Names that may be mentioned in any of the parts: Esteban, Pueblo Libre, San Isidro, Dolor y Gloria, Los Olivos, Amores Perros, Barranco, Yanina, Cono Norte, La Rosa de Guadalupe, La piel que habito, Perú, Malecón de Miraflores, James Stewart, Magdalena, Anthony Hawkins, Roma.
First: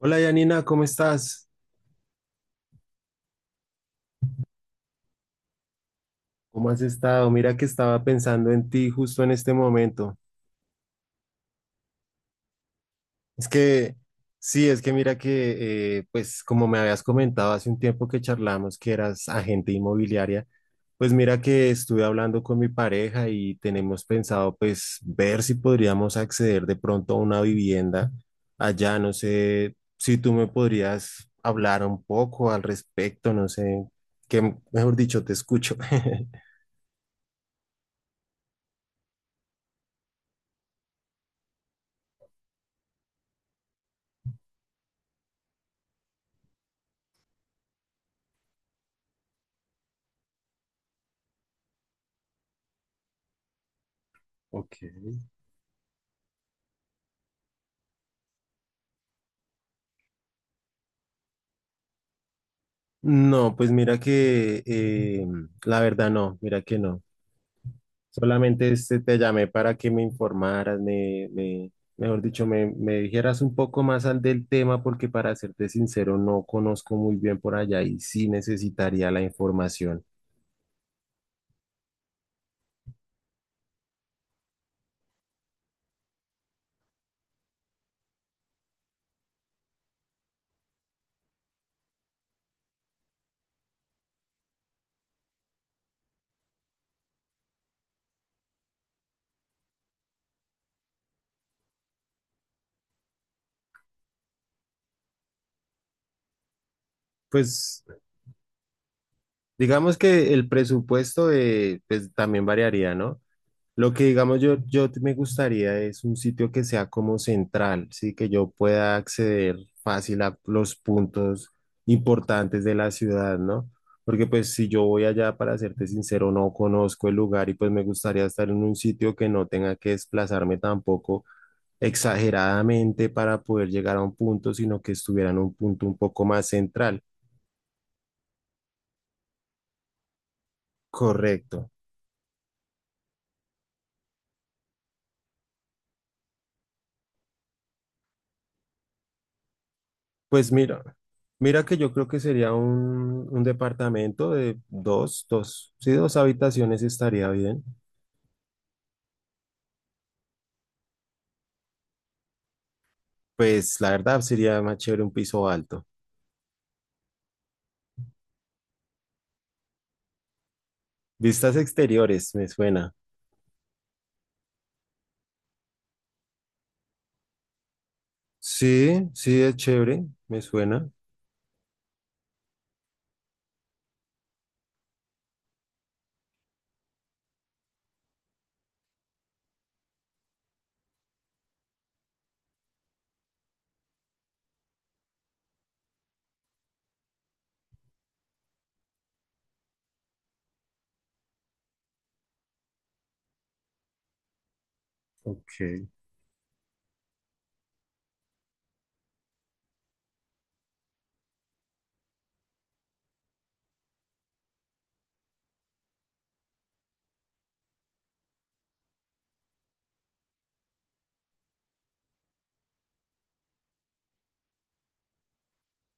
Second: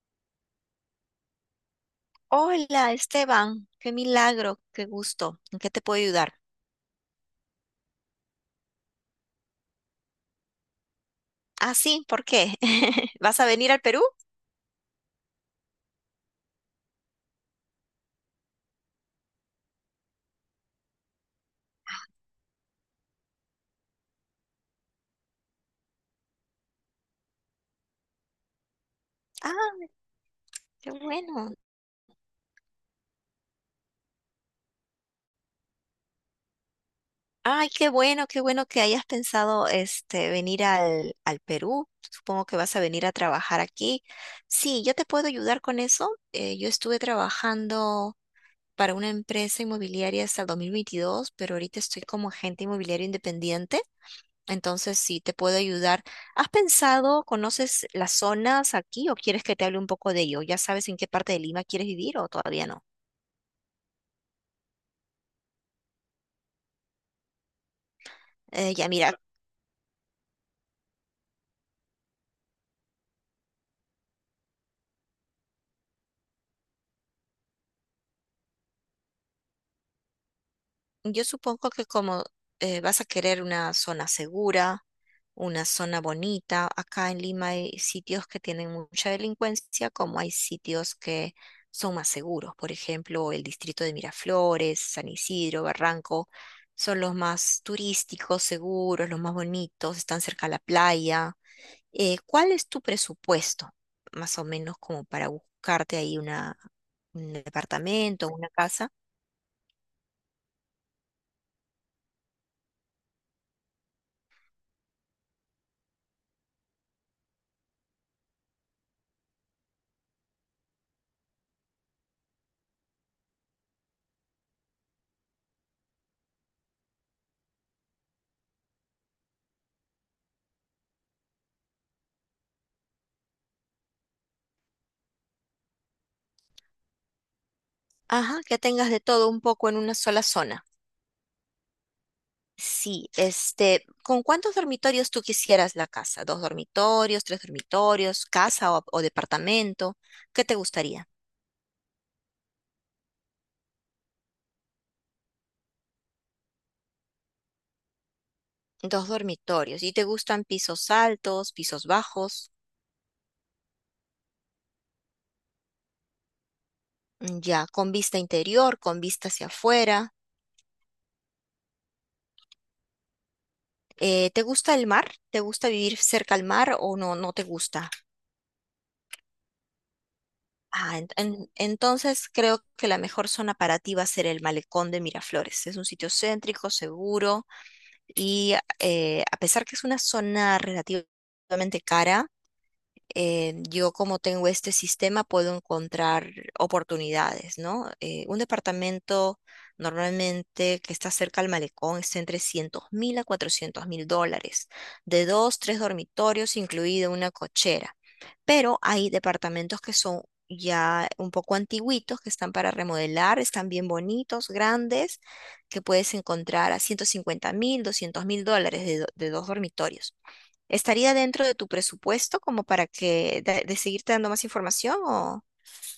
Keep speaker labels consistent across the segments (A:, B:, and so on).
A: Hola Yanina, ¿cómo estás?
B: Hola, Esteban, qué milagro, qué gusto. ¿En qué te puedo ayudar?
A: ¿Cómo has estado? Mira que estaba pensando en ti justo en este momento.
B: Ah, sí, ¿por qué? ¿Vas a
A: Es
B: venir al
A: que,
B: Perú?
A: sí, es que mira que, pues como me habías comentado hace un tiempo que charlamos que eras agente inmobiliaria, pues mira que estuve hablando con mi pareja y tenemos pensado pues ver si podríamos acceder de pronto a una vivienda allá. No sé
B: Ah,
A: si tú me
B: qué
A: podrías
B: bueno.
A: hablar un poco al respecto, no sé, que mejor dicho, te escucho.
B: Ay, qué bueno que hayas pensado este venir al Perú. Supongo que vas a venir a trabajar aquí. Sí, yo te puedo ayudar con eso. Yo estuve trabajando para una empresa inmobiliaria hasta el 2022, pero ahorita estoy como agente inmobiliario independiente.
A: Ok.
B: Entonces, sí, te puedo ayudar. ¿Has pensado, conoces las zonas aquí o quieres que te hable un poco de ello? ¿Ya sabes en qué parte de Lima quieres vivir o todavía no?
A: No, pues mira que la verdad no, mira que no. Solamente
B: Ya
A: este, te
B: mira,
A: llamé para que me informaras, mejor dicho, me dijeras un poco más al del tema, porque para serte sincero, no conozco muy bien por allá y sí necesitaría la información.
B: yo supongo que como vas a querer una zona segura, una zona bonita. Acá en Lima hay sitios que tienen mucha delincuencia, como hay sitios que son más seguros. Por ejemplo, el distrito de Miraflores, San Isidro, Barranco, son los más turísticos, seguros, los más bonitos, están cerca a la playa. ¿Cuál es tu presupuesto? Más o menos como para buscarte ahí un
A: Pues
B: departamento, una casa.
A: digamos que el presupuesto de, pues, también variaría, ¿no? Lo que digamos yo, me gustaría es un sitio que sea como central, sí, que yo pueda acceder fácil a los puntos importantes de la ciudad, ¿no? Porque pues si yo voy allá, para serte sincero, no conozco el lugar y pues me gustaría estar en un sitio que no tenga que desplazarme tampoco exageradamente para poder llegar a un punto, sino que estuviera en un punto un poco más central.
B: Ajá, que tengas de todo un poco en una sola zona.
A: Correcto.
B: Sí, este, ¿con cuántos dormitorios tú quisieras la casa? ¿Dos dormitorios, tres dormitorios, casa o departamento? ¿Qué
A: Pues
B: te
A: mira,
B: gustaría?
A: mira que yo creo que sería un departamento de dos, sí, dos habitaciones estaría bien.
B: Dos dormitorios. ¿Y te gustan pisos altos, pisos bajos?
A: Pues la verdad sería más chévere un piso alto.
B: Mm, ya, con vista interior, con vista hacia afuera.
A: Vistas exteriores, me suena.
B: ¿Te gusta el mar? ¿Te gusta vivir cerca al mar o no, no te gusta?
A: Sí, sí, es chévere, me suena.
B: Ah, entonces creo que la mejor zona para ti va a ser el Malecón de Miraflores. Es un sitio céntrico, seguro y a pesar que es una zona relativamente cara, yo como tengo este sistema puedo encontrar oportunidades, ¿no? Un departamento normalmente que está cerca al malecón está entre 300 mil a 400 mil dólares, de dos, tres
A: Ok.
B: dormitorios, incluida una cochera. Pero hay departamentos que son ya un poco antiguitos, que están para remodelar, están bien bonitos, grandes, que puedes encontrar a 150 mil, 200 mil dólares de dos dormitorios. ¿Estaría dentro de tu presupuesto como para que de seguirte dando más información o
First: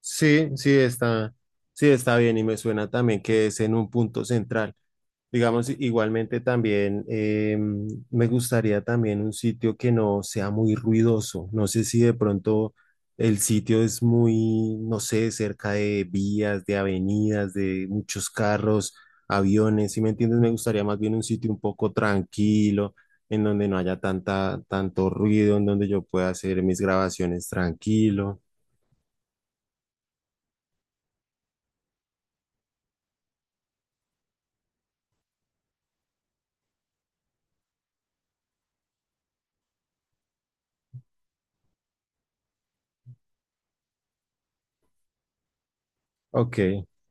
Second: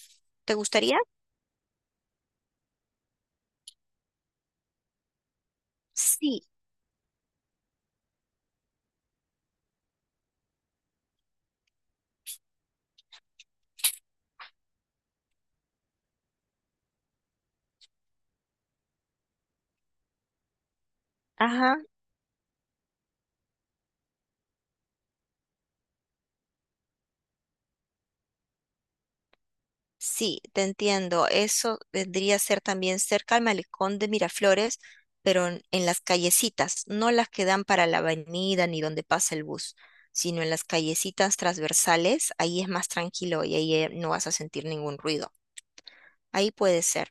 A: Sí,
B: te gustaría?
A: sí está bien y me suena también que es en un punto central. Digamos, igualmente
B: Sí,
A: también me gustaría también un sitio que no sea muy ruidoso. No sé si de pronto el sitio es muy, no sé, cerca de vías, de avenidas, de muchos carros, aviones, ¿si me entiendes? Me gustaría más bien un sitio un
B: ajá,
A: poco tranquilo, en donde no haya tanto ruido, en donde yo pueda hacer mis grabaciones tranquilo.
B: sí, te entiendo. Eso vendría a ser también cerca al malecón de Miraflores, pero en las callecitas, no las que dan para la avenida ni donde pasa el bus, sino en las callecitas transversales. Ahí es más tranquilo y ahí no vas a sentir ningún ruido. Ahí
A: Ok,
B: puede ser.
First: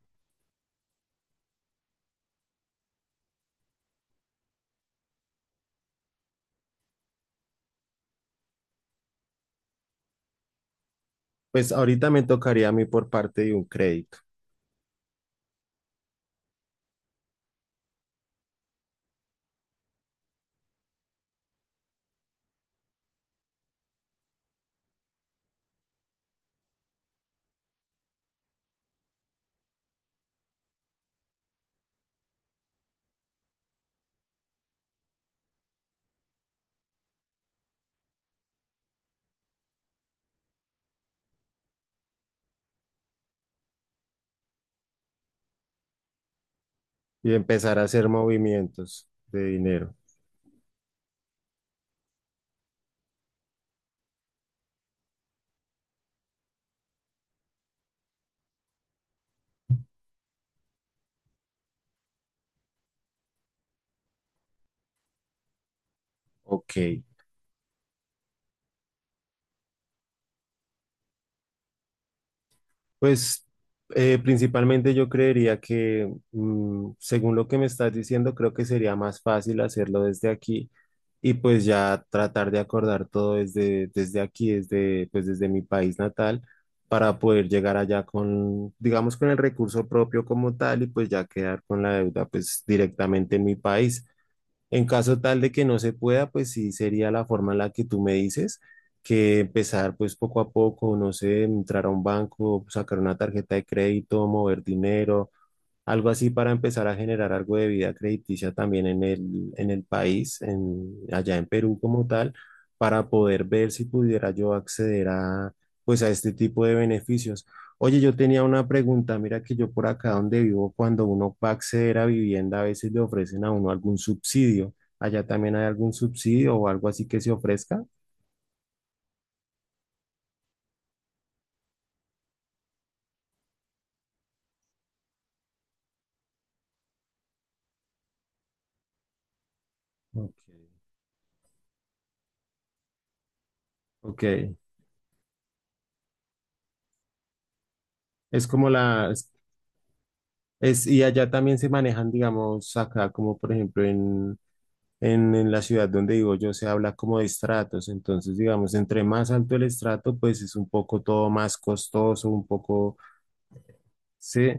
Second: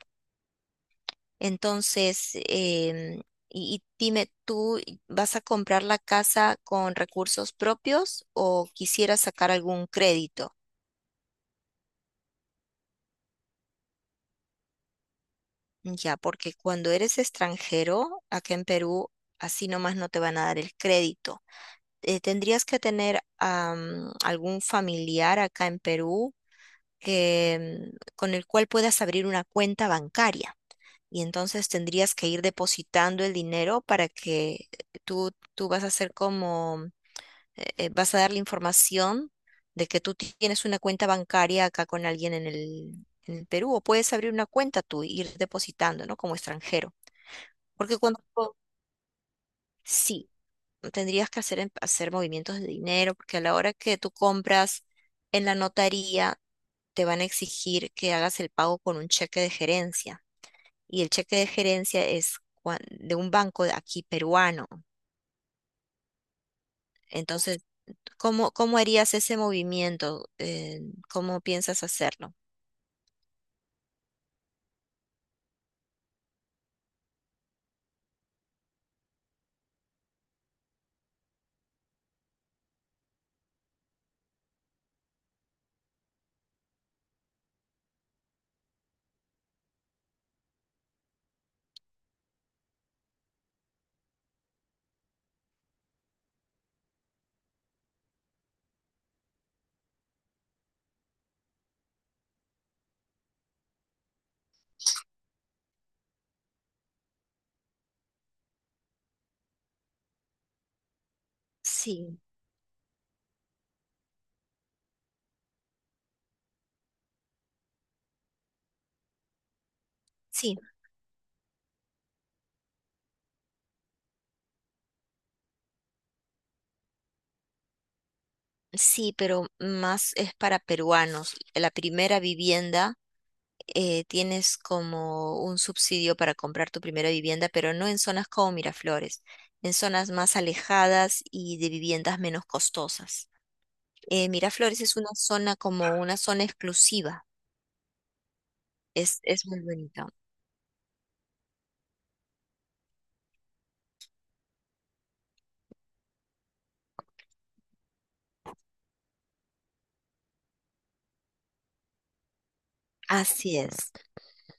B: Entonces, y dime, ¿tú vas a comprar la casa con recursos propios o quisieras sacar algún crédito?
A: pues ahorita me tocaría a mí por parte de un crédito
B: Ya, porque cuando eres extranjero, acá en Perú, así nomás no te van a dar el crédito. Tendrías que tener algún familiar acá en Perú que, con el cual puedas abrir una cuenta bancaria. Y entonces tendrías que ir depositando el dinero para que tú vas a ser como vas a dar la información de que tú tienes una cuenta bancaria acá con alguien en el Perú o puedes abrir una cuenta tú e ir depositando, ¿no? Como extranjero.
A: y empezar a
B: Porque
A: hacer
B: cuando
A: movimientos de dinero.
B: sí, tendrías que hacer movimientos de dinero, porque a la hora que tú compras en la notaría, te van a exigir que hagas el pago con un cheque de gerencia. Y el cheque de gerencia es de un banco de aquí peruano.
A: Ok,
B: Entonces, ¿Cómo harías ese movimiento? ¿Cómo piensas hacerlo?
A: pues principalmente yo creería que, mm, según lo que me estás diciendo, creo que sería más fácil hacerlo desde aquí y pues ya tratar de acordar todo desde aquí, desde, pues desde mi país natal, para poder llegar allá con, digamos, con el recurso propio como tal y pues ya quedar con la deuda pues directamente en mi país. En caso tal de que no se pueda, pues sí sería la forma en la que tú me dices, que empezar pues poco a poco, no sé, entrar a un banco, sacar una tarjeta de crédito, mover dinero, algo así para empezar a generar algo de vida crediticia también en en el país, en, allá en Perú como
B: Sí,
A: tal, para poder ver si pudiera yo acceder a, pues a este tipo de beneficios. Oye, yo tenía una pregunta, mira que yo por acá donde
B: sí,
A: vivo, cuando uno va a acceder a vivienda, a veces le ofrecen a uno algún subsidio. ¿Allá también hay algún subsidio o algo así que se ofrezca?
B: sí, pero más es para peruanos. La primera vivienda tienes como un subsidio para comprar tu primera vivienda, pero no en zonas como Miraflores, en zonas
A: Ok,
B: más alejadas y de viviendas menos costosas.
A: ok.
B: Miraflores es una zona como una zona exclusiva.
A: Es como la,
B: Es, es muy bonita.
A: es- y allá también se manejan, digamos, acá, como por ejemplo en la ciudad donde digo yo, se habla como de estratos, entonces, digamos, entre más alto el estrato, pues es un poco todo más costoso, un poco,
B: Así es.
A: sí.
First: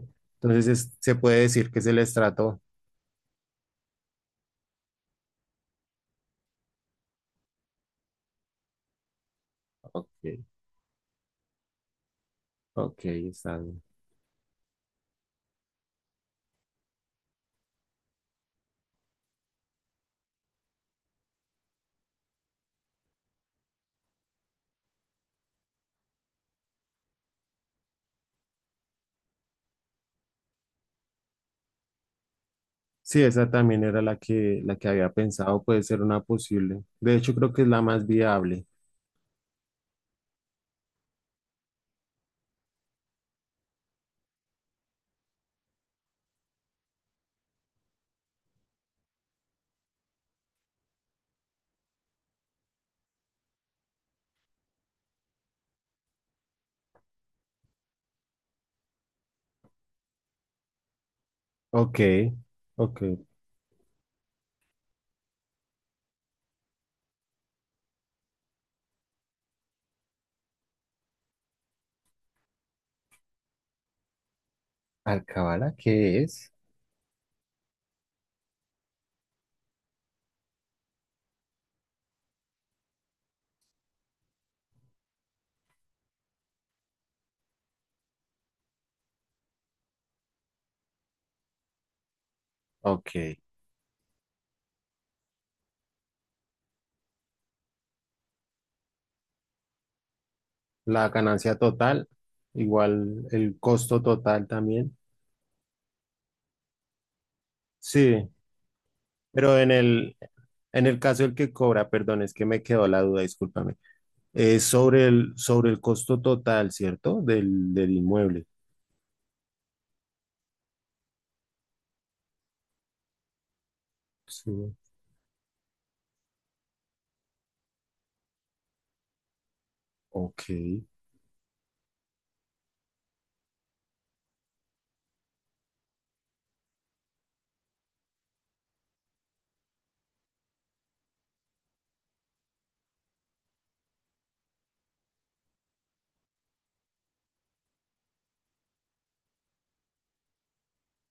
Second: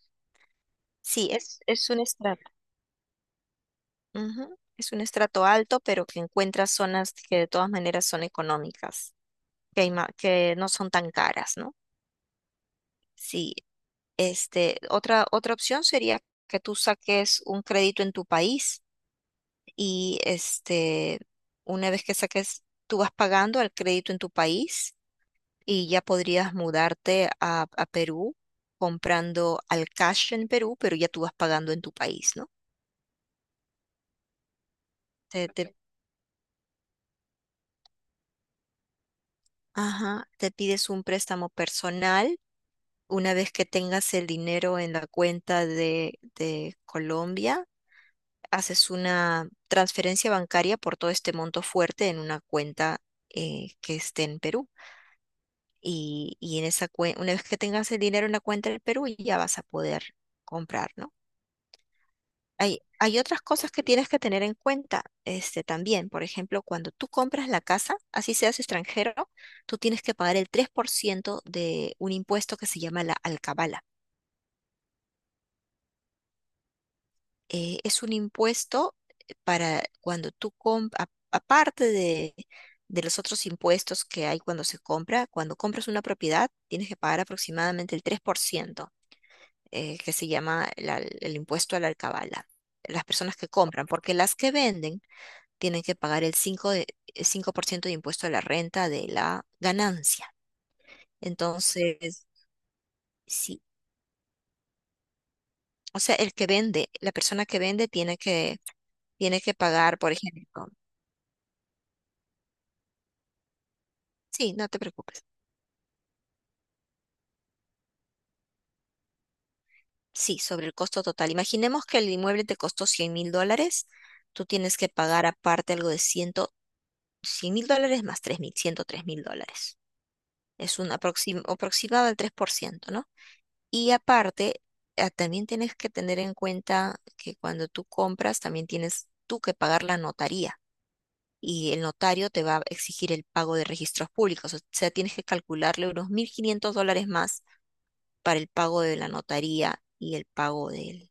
A: Entonces es- se
B: Sí,
A: puede
B: es,
A: decir que es
B: es
A: el
B: un estrato.
A: estrato.
B: Ujú. Es un estrato alto, pero que encuentra zonas que de todas maneras son económicas,
A: Ok,
B: que no son tan caras, ¿no?
A: ok,
B: Sí,
A: está bien.
B: este, otra opción sería que tú saques un crédito en tu país y este, una vez que saques, tú vas pagando el crédito en tu país y ya podrías mudarte a Perú comprando al cash en Perú, pero ya tú vas pagando en tu país, ¿no?
A: Sí, esa también era la que había
B: Te,
A: pensado,
B: te-
A: puede ser una posible. De hecho, creo que es la más viable.
B: ajá, te pides un préstamo personal. Una vez que tengas el dinero en la cuenta de Colombia, haces una transferencia bancaria por todo este monto fuerte en una cuenta que esté en Perú. Una vez que tengas el dinero en la cuenta del Perú, ya vas a poder comprar, ¿no?
A: Ok,
B: Hay,
A: ok.
B: hay otras cosas que tienes que tener en cuenta, este, también. Por ejemplo, cuando tú compras la casa, así seas extranjero, tú tienes que pagar el 3% de un impuesto que se llama la alcabala.
A: ¿Alcabala qué es?
B: Es un impuesto para cuando tú compras, aparte de los otros impuestos que hay cuando se compra, cuando compras una propiedad tienes que pagar aproximadamente el 3%, que se llama el impuesto a la alcabala, las personas
A: Ok.
B: que compran, porque las que venden tienen que pagar el 5% de impuesto a la renta de la ganancia.
A: La ganancia total,
B: Entonces,
A: igual el
B: sí.
A: costo total también.
B: O sea, el que vende, la persona que vende tiene
A: Sí,
B: que, tiene que
A: pero en
B: pagar, por ejemplo.
A: en el caso del que cobra, perdón, es que me quedó la duda, discúlpame.
B: Sí,
A: Es
B: no te
A: sobre
B: preocupes.
A: sobre el costo total, ¿cierto? Del inmueble.
B: Sí, sobre el costo total. Imaginemos que el inmueble te costó 100 mil dólares. Tú
A: Sí.
B: tienes que pagar aparte algo de 100, 100 mil dólares más 3 mil, 103 mil dólares.
A: Ok.
B: Es un aproximado del 3%, ¿no? Y aparte, también tienes que tener en cuenta que cuando tú compras, también tienes tú que pagar la notaría. Y el notario te va a exigir el pago de registros públicos. O sea, tienes que calcularle unos 1.500 dólares más para el pago de la notaría y el pago del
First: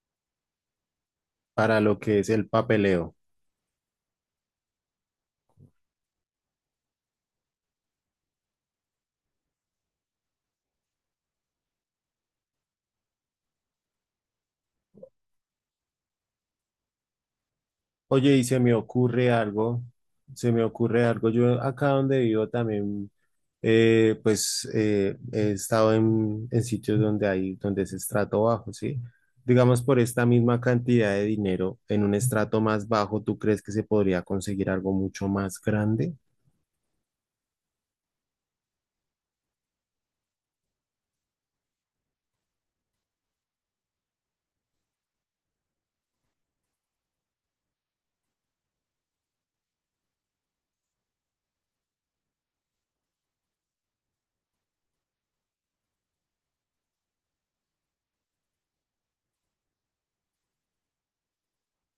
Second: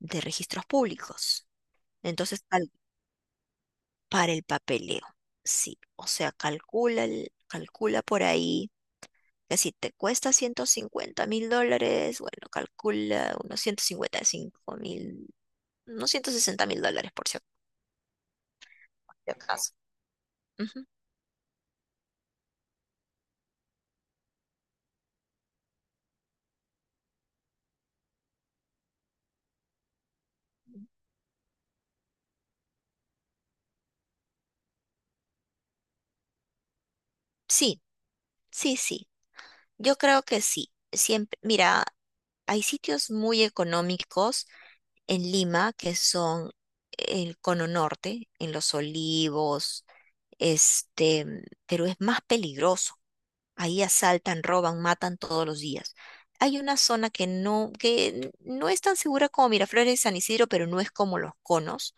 B: de registros públicos.
A: Para lo que es
B: Entonces,
A: el papeleo.
B: para el papeleo, sí. O sea, calcula por ahí que si te cuesta 150 mil dólares, bueno, calcula unos 155 mil, unos 160 mil dólares por si por
A: Oye, y se me ocurre
B: si acaso.
A: algo, se me
B: Ujú.
A: ocurre algo. Yo acá donde vivo también, pues, he estado en sitios donde hay, donde es estrato bajo, ¿sí? Digamos, por esta misma cantidad de dinero, en un estrato más bajo, ¿tú crees que se podría conseguir algo mucho más grande?
B: Sí, sí, sí. Yo creo que sí. Siempre, mira, hay sitios muy económicos en Lima que son el Cono Norte, en Los Olivos, este, pero es más peligroso. Ahí asaltan, roban, matan todos los días. Hay una zona que no, es tan segura como Miraflores y San Isidro, pero no es como los conos,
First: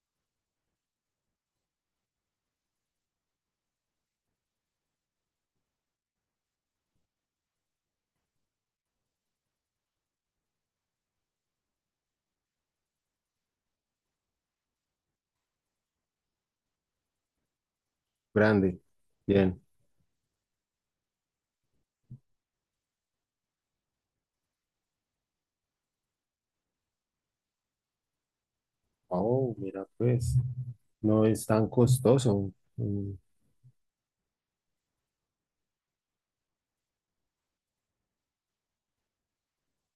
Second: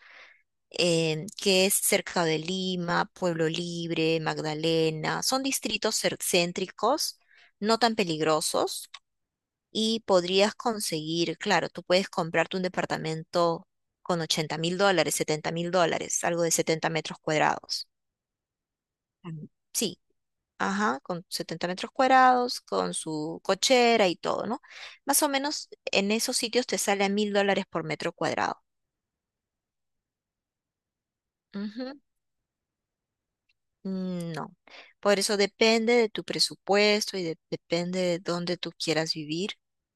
B: que es cerca de Lima, Pueblo Libre, Magdalena. Son distritos céntricos, no tan peligrosos, y podrías conseguir, claro, tú puedes comprarte un departamento con 80 mil dólares, 70 mil dólares, algo de 70 metros cuadrados.
A: Grande.
B: Mm.
A: Bien.
B: Sí, ajá, con 70 metros cuadrados, con su cochera y todo, ¿no? Más o menos en esos sitios te sale a 1.000 dólares por metro cuadrado.
A: Oh, mira, pues, no es tan
B: Ujú,
A: costoso. Mm,
B: no. Por eso depende de tu presupuesto y depende de dónde tú quieras vivir.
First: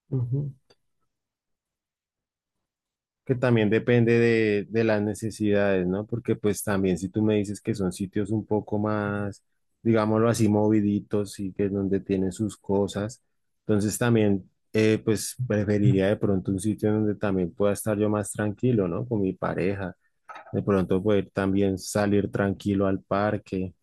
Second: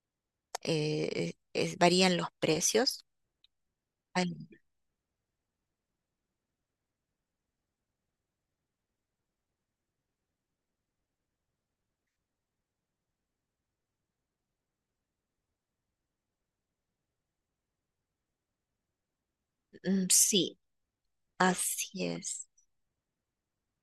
A: ujú.
B: Varían los precios.
A: Que también depende
B: Ay,
A: de las necesidades, ¿no? Porque pues también si tú me dices que son sitios un poco más, digámoslo así, moviditos y que es donde tienen sus cosas, entonces también pues preferiría de pronto un sitio donde también pueda estar yo más tranquilo, ¿no? Con mi pareja,
B: mm, sí,
A: de pronto poder también
B: así
A: salir
B: es.
A: tranquilo al parque,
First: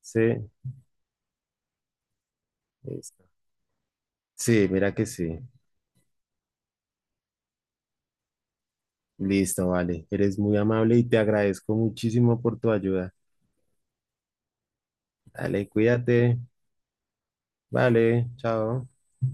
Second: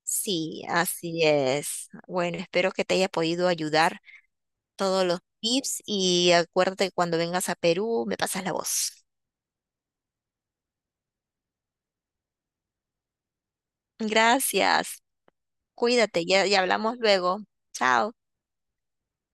A: ¿sí?
B: Sí, así es. Bueno, espero que te haya
A: Listo.
B: podido ayudar
A: Sí, mira que
B: todos los
A: sí.
B: tips y acuérdate que cuando vengas a Perú me pasas la voz.
A: Listo, vale. Eres muy amable y te agradezco muchísimo por tu ayuda.
B: Gracias.
A: Dale,
B: Cuídate,
A: cuídate.
B: ya, ya hablamos luego. Chao.
A: Vale, chao.